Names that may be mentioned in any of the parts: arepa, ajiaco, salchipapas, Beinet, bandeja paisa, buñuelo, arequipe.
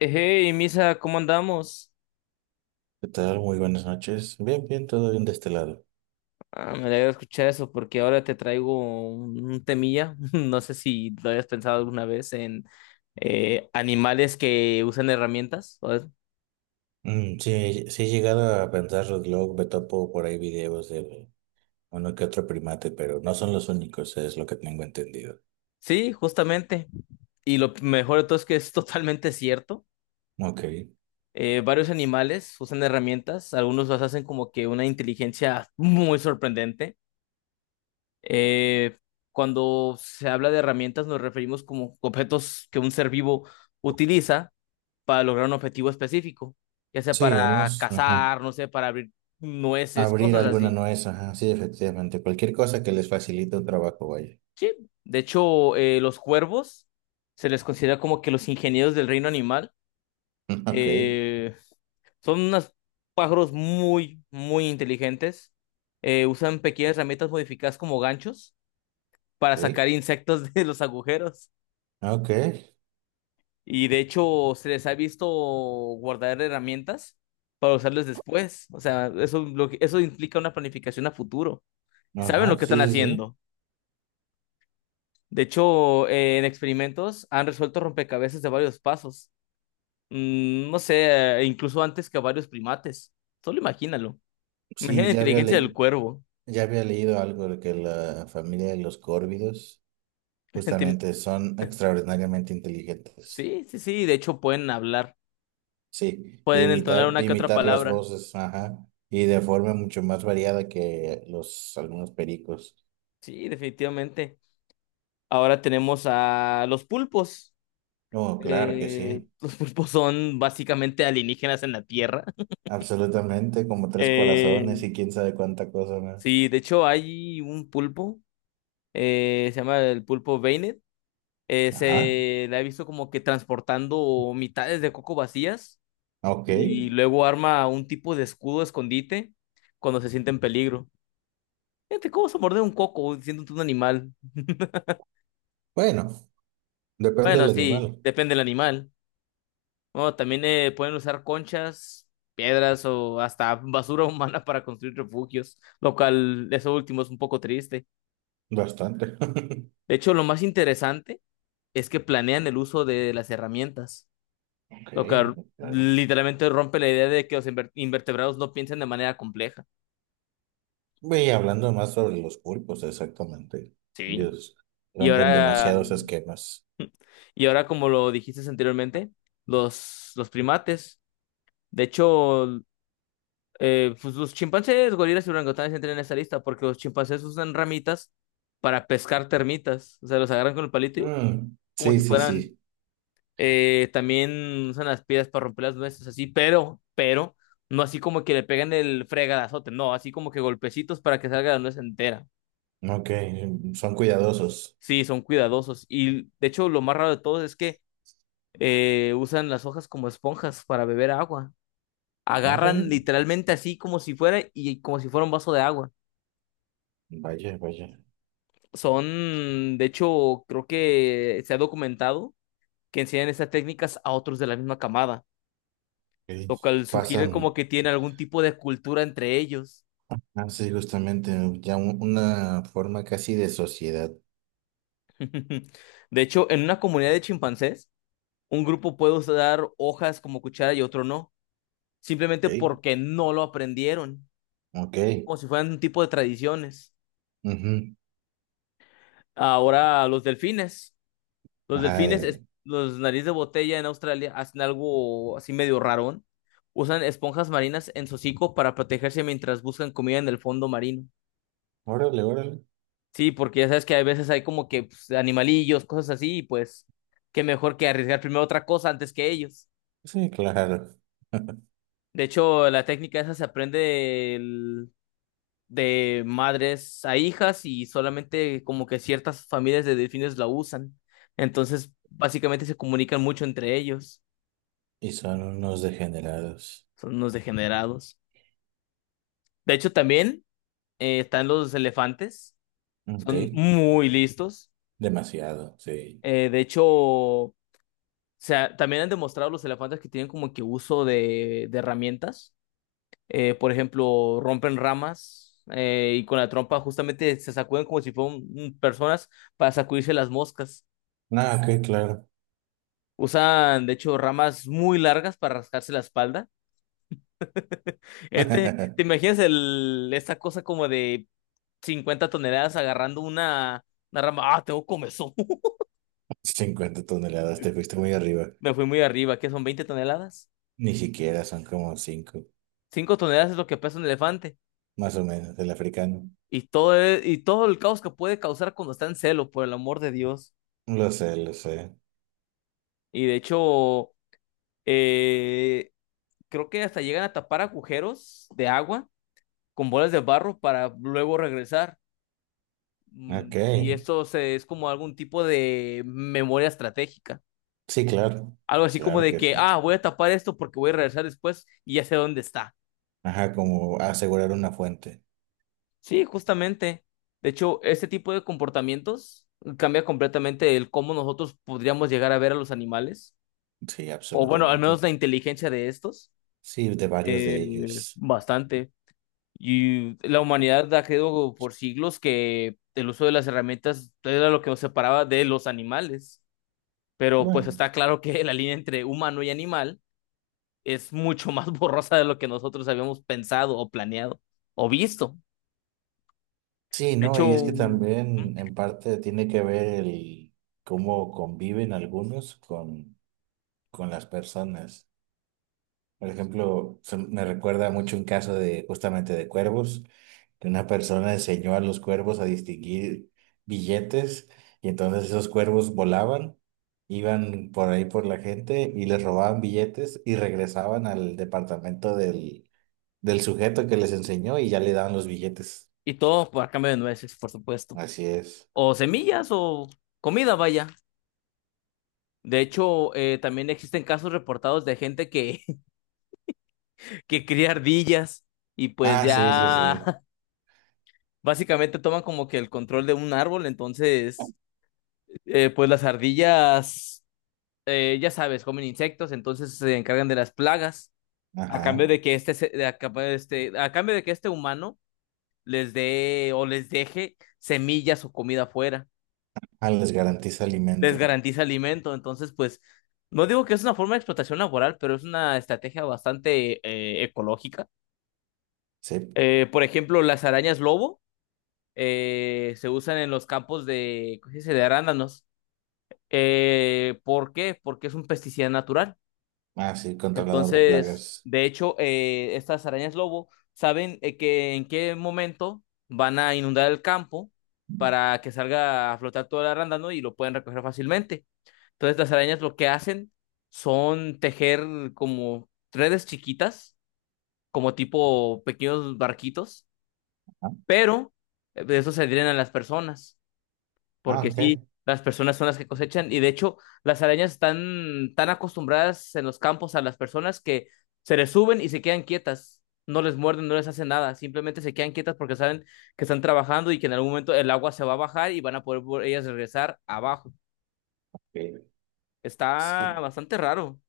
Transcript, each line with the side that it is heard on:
left: Hey, Misa, ¿cómo andamos?
right: ¿Qué tal? Muy buenas noches. Bien, bien, todo bien de este lado.
left: Ah, me alegra escuchar eso porque ahora te traigo un temilla. No sé si lo hayas pensado alguna vez en animales que usan herramientas.
right: Mm, sí, sí he llegado a pensarlo, luego me topo por ahí videos de uno que otro primate, pero no son los únicos, es lo que tengo entendido.
left: Sí, justamente. Y lo mejor de todo es que es totalmente cierto.
right: Ok.
left: Varios animales usan herramientas. Algunos las hacen como que una inteligencia muy sorprendente. Eh, Cuando se habla de herramientas nos referimos como objetos que un ser vivo utiliza para lograr un objetivo específico, ya sea
right: Sí,
left: para
right: unos, ajá.
left: cazar, no sé, para abrir nueces,
right: Abrir
left: cosas
right: alguna
left: así.
right: nuez, ajá, sí, efectivamente. Cualquier cosa que les facilite un trabajo, vaya.
left: Sí, de hecho, los cuervos se les considera como que los ingenieros del reino animal.
right: Ok,
left: Eh, Son unos pájaros muy, muy inteligentes. Usan pequeñas herramientas modificadas como ganchos para sacar
right: ok,
left: insectos de los agujeros.
right: ok,
left: Y de hecho, se les ha visto guardar herramientas para usarles después. O sea, eso, eso implica una planificación a futuro. Saben
right: ajá,
left: lo que están
right: sí, sí, sí.
left: haciendo. De hecho, en experimentos han resuelto rompecabezas de varios pasos. Mm, no sé, incluso antes que varios primates. Solo imagínalo. Imagina
right: Sí,
left: la
right: ya había,
left: inteligencia
right: le-
left: del cuervo.
right: ya había leído algo de que la familia de los córvidos
left: Te-
right: justamente son extraordinariamente inteligentes.
left: Sí, sí, sí. De hecho, pueden hablar.
right: Sí,
left: Pueden entonar
right: imitar,
left: una que otra
right: imitar las
left: palabra.
right: voces, ajá, y de forma mucho más variada que los algunos pericos.
left: Sí, definitivamente. Ahora tenemos a los pulpos.
right: No, claro que sí,
left: Los pulpos son básicamente alienígenas en la Tierra.
right: absolutamente, como tres
left: Eh,
right: corazones y quién sabe cuánta cosa más.
left: sí, de hecho, hay un pulpo. Se llama el pulpo Beinet.
right: Ajá,
left: Se la he visto como que transportando mitades de coco vacías
right: ok.
left: y luego arma un tipo de escudo escondite cuando se siente en peligro. Fíjate, ¿cómo se morder un coco siendo tú un animal?
right: Bueno, depende
left: Bueno,
right: del
left: sí,
right: animal,
left: depende del animal. Bueno, también pueden usar conchas, piedras o hasta basura humana para construir refugios, lo cual eso último es un poco triste.
right: bastante.
left: De hecho, lo más interesante es que planean el uso de las herramientas.
right: Ok,
left: Lo que
right: claro.
left: literalmente rompe la idea de que los invertebrados no piensan de manera compleja.
right: Y hablando más sobre los pulpos, exactamente.
left: Sí.
right: Dios,
left: Y
right: rompen
left: ahora,
right: demasiados esquemas.
left: y ahora como lo dijiste anteriormente, los primates, de hecho, pues los chimpancés, gorilas y orangutanes entran en esta lista porque los chimpancés usan ramitas para pescar termitas. O sea, los agarran con el palito y,
right: Mm,
left: como
right: sí,
left: si
right: sí,
left: fueran,
right: sí.
left: también usan las piedras para romper las nueces, así, pero, no así como que le pegan el fregadazote, no, así como que golpecitos para que salga la nuez entera.
right: Ok, son cuidadosos.
left: Sí, son cuidadosos. Y de hecho, lo más raro de todo es que usan las hojas como esponjas para beber agua. Agarran
right: Órale.
left: literalmente así como si fuera y como si fuera un vaso de agua.
right: Vaya, vaya.
left: Son, de hecho, creo que se ha documentado que enseñan estas técnicas a otros de la misma camada,
right: Ok.
left: lo cual sugiere como
right: Pasan
left: que tiene algún tipo de cultura entre ellos.
right: así justamente, ¿no? Una forma casi de sociedad.
left: De hecho, en una comunidad de chimpancés, un grupo puede usar hojas como cuchara y otro no, simplemente
right: Ok.
left: porque no lo aprendieron.
right: Ok.
left: Como si fueran un tipo de tradiciones.
right: Ujú.
left: Ahora los delfines. Los delfines,
right: Ay,
left: los nariz de botella en Australia hacen algo así medio rarón. Usan esponjas marinas en su hocico para protegerse mientras buscan comida en el fondo marino.
right: órale, órale.
left: Sí, porque ya sabes que a veces hay como que pues, animalillos, cosas así, y pues qué mejor que arriesgar primero otra cosa antes que ellos.
right: Sí, claro.
left: De hecho, la técnica esa se aprende de madres a hijas y solamente como que ciertas familias de delfines la usan. Entonces, básicamente se comunican mucho entre ellos.
right: Y son unos degenerados.
left: Son unos degenerados. De hecho, también están los elefantes.
right: Ok.
left: Son muy listos.
right: Demasiado, sí.
left: De hecho, o sea, también han demostrado los elefantes que tienen como que uso de herramientas. Por ejemplo, rompen ramas y con la trompa justamente se sacuden como si fueran personas para sacudirse las moscas.
right: Ah, ok, claro.
left: Usan, de hecho, ramas muy largas para rascarse la espalda. ¿Te imaginas el, esa cosa como de 50 toneladas agarrando una rama? Ah, tengo comezón.
right: 50 toneladas, te fuiste muy arriba.
left: Me fui muy arriba, ¿qué son 20 toneladas?
right: Ni siquiera son como 5,
left: 5 toneladas es lo que pesa un elefante.
right: más o menos, el africano.
left: Y todo, y todo el caos que puede causar cuando está en celo, por el amor de Dios.
right: Lo sé, lo sé.
left: Y de hecho, eh, creo que hasta llegan a tapar agujeros de agua con bolas de barro para luego regresar. Mm,
right: Ok.
left: y esto es como algún tipo de memoria estratégica.
right: Sí, claro.
left: Algo así como
right: Claro
left: de
right: que
left: que,
right: sí.
left: ah, voy a tapar esto porque voy a regresar después y ya sé dónde está.
right: Ajá, como asegurar una fuente.
left: Sí, justamente. De hecho, este tipo de comportamientos cambia completamente el cómo nosotros podríamos llegar a ver a los animales.
right: Sí,
left: O bueno, al menos
right: absolutamente.
left: la inteligencia de estos.
right: Sí, de varios
left: Eh,
right: de ellos.
left: Bastante. Y la humanidad ha creído por siglos que el uso de las herramientas era lo que nos separaba de los animales, pero pues
right: Bueno,
left: está claro que la línea entre humano y animal es mucho más borrosa de lo que nosotros habíamos pensado o planeado o visto.
right: sí,
left: De
right: ¿no? Y es
left: hecho,
right: que también en parte tiene que ver el cómo conviven algunos con las personas. Por ejemplo, me recuerda mucho un caso de justamente de cuervos, que una persona enseñó a los cuervos a distinguir billetes, y entonces esos cuervos volaban, iban por ahí por la gente y les robaban billetes y regresaban al departamento del sujeto que les enseñó, y ya le daban los billetes.
left: y todo por a cambio de nueces, por supuesto.
right: Así es.
left: O semillas o comida, vaya. De hecho, también existen casos reportados de gente que, que cría ardillas y pues
right: Ah, sí, sí,
left: ya
right: sí.
left: básicamente toman como que el control de un árbol. Entonces, pues las ardillas, ya sabes, comen insectos, entonces se encargan de las plagas. A
right: Ajá.
left: cambio de que este, de a cambio de este, a cambio de que este humano les dé o les deje semillas o comida afuera,
right: Ah, les garantiza
left: les
right: alimento.
left: garantiza alimento. Entonces, pues, no digo que es una forma de explotación laboral, pero es una estrategia bastante ecológica.
right: Sí.
left: Por ejemplo, las arañas lobo se usan en los campos de, ¿cómo se dice? De arándanos. ¿Por qué? Porque es un pesticida natural.
right: Ah, sí, controlador de
left: Entonces,
right: plagas.
left: de hecho, estas arañas lobo saben que en qué momento van a inundar el campo para que salga a flotar todo el arándano y lo pueden recoger fácilmente. Entonces, las arañas lo que hacen son tejer como redes chiquitas, como tipo pequeños barquitos,
right: Ah,
left: pero de eso se adhieren a las personas
right: ah,
left: porque sí,
right: ok.
left: las personas son las que cosechan y de hecho las arañas están tan acostumbradas en los campos a las personas que se les suben y se quedan quietas, no les muerden, no les hacen nada, simplemente se quedan quietas porque saben que están trabajando y que en algún momento el agua se va a bajar y van a poder ellas regresar abajo.
right: Ok.
left: Está
right: Sí.
left: bastante raro.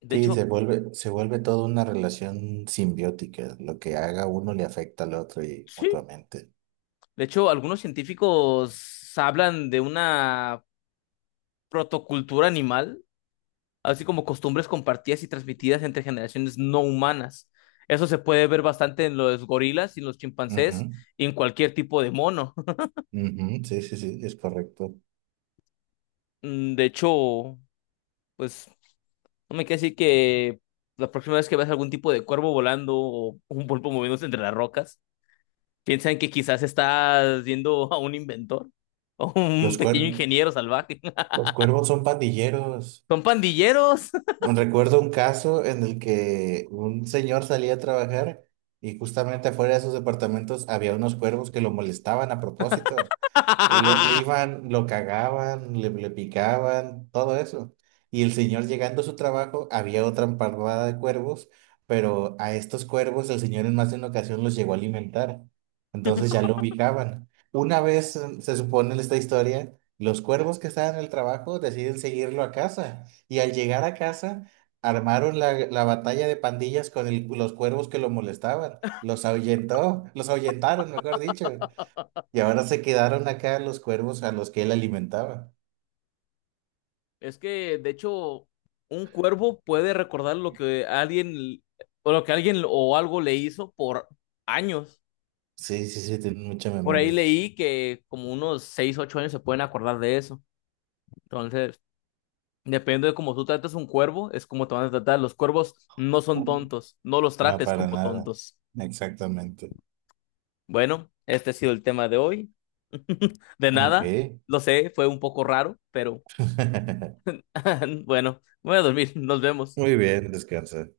left: De
right: Sí,
left: hecho,
right: se vuelve toda una relación simbiótica. Lo que haga uno le afecta al otro y
left: sí,
right: mutuamente.
left: de hecho algunos científicos hablan de una protocultura animal, así como costumbres compartidas y transmitidas entre generaciones no humanas. Eso se puede ver bastante en los gorilas y en los
right: Ujú,
left: chimpancés y en cualquier tipo de mono.
right: ujú, sí, sí, sí, es correcto.
left: Mm, de hecho, pues no me queda decir que la próxima vez que veas algún tipo de cuervo volando o un pulpo moviéndose entre las rocas, piensa en que quizás estás viendo a un inventor o un
right: Los
left: pequeño
right: cuer-
left: ingeniero salvaje.
right: los cuervos son pandilleros.
left: Son pandilleros.
right: Recuerdo un caso en el que un señor salía a trabajar y justamente afuera de sus departamentos había unos cuervos que lo molestaban a propósito. Lo- le iban, lo cagaban, le picaban, todo eso. Y el señor, llegando a su trabajo, había otra parvada de cuervos, pero a estos cuervos el señor en más de una ocasión los llegó a alimentar. Entonces ya lo ubicaban. Una vez, se supone en esta historia, los cuervos que estaban en el trabajo deciden seguirlo a casa. Y al llegar a casa, armaron la batalla de pandillas con el- los cuervos que lo molestaban. Los ahuyentó, los ahuyentaron, mejor dicho. Y ahora se quedaron acá los cuervos a los que él alimentaba.
left: Es que, de hecho, un cuervo puede recordar lo que alguien, o lo que alguien o algo le hizo por años.
right: Sí, sí, sí, tienen mucha
left: Por ahí
right: memoria.
left: leí que como unos 6, 8 años se pueden acordar de eso. Entonces, depende de cómo tú trates un cuervo, es como te van a tratar. Los cuervos no son
right: Ujú.
left: tontos, no los
right: No,
left: trates
right: para
left: como
right: nada.
left: tontos.
right: Exactamente.
left: Bueno, este ha sido el tema de hoy. De nada,
right: Ok.
left: lo sé, fue un poco raro, pero bueno, voy a dormir, nos vemos.
right: Muy bien, descansa.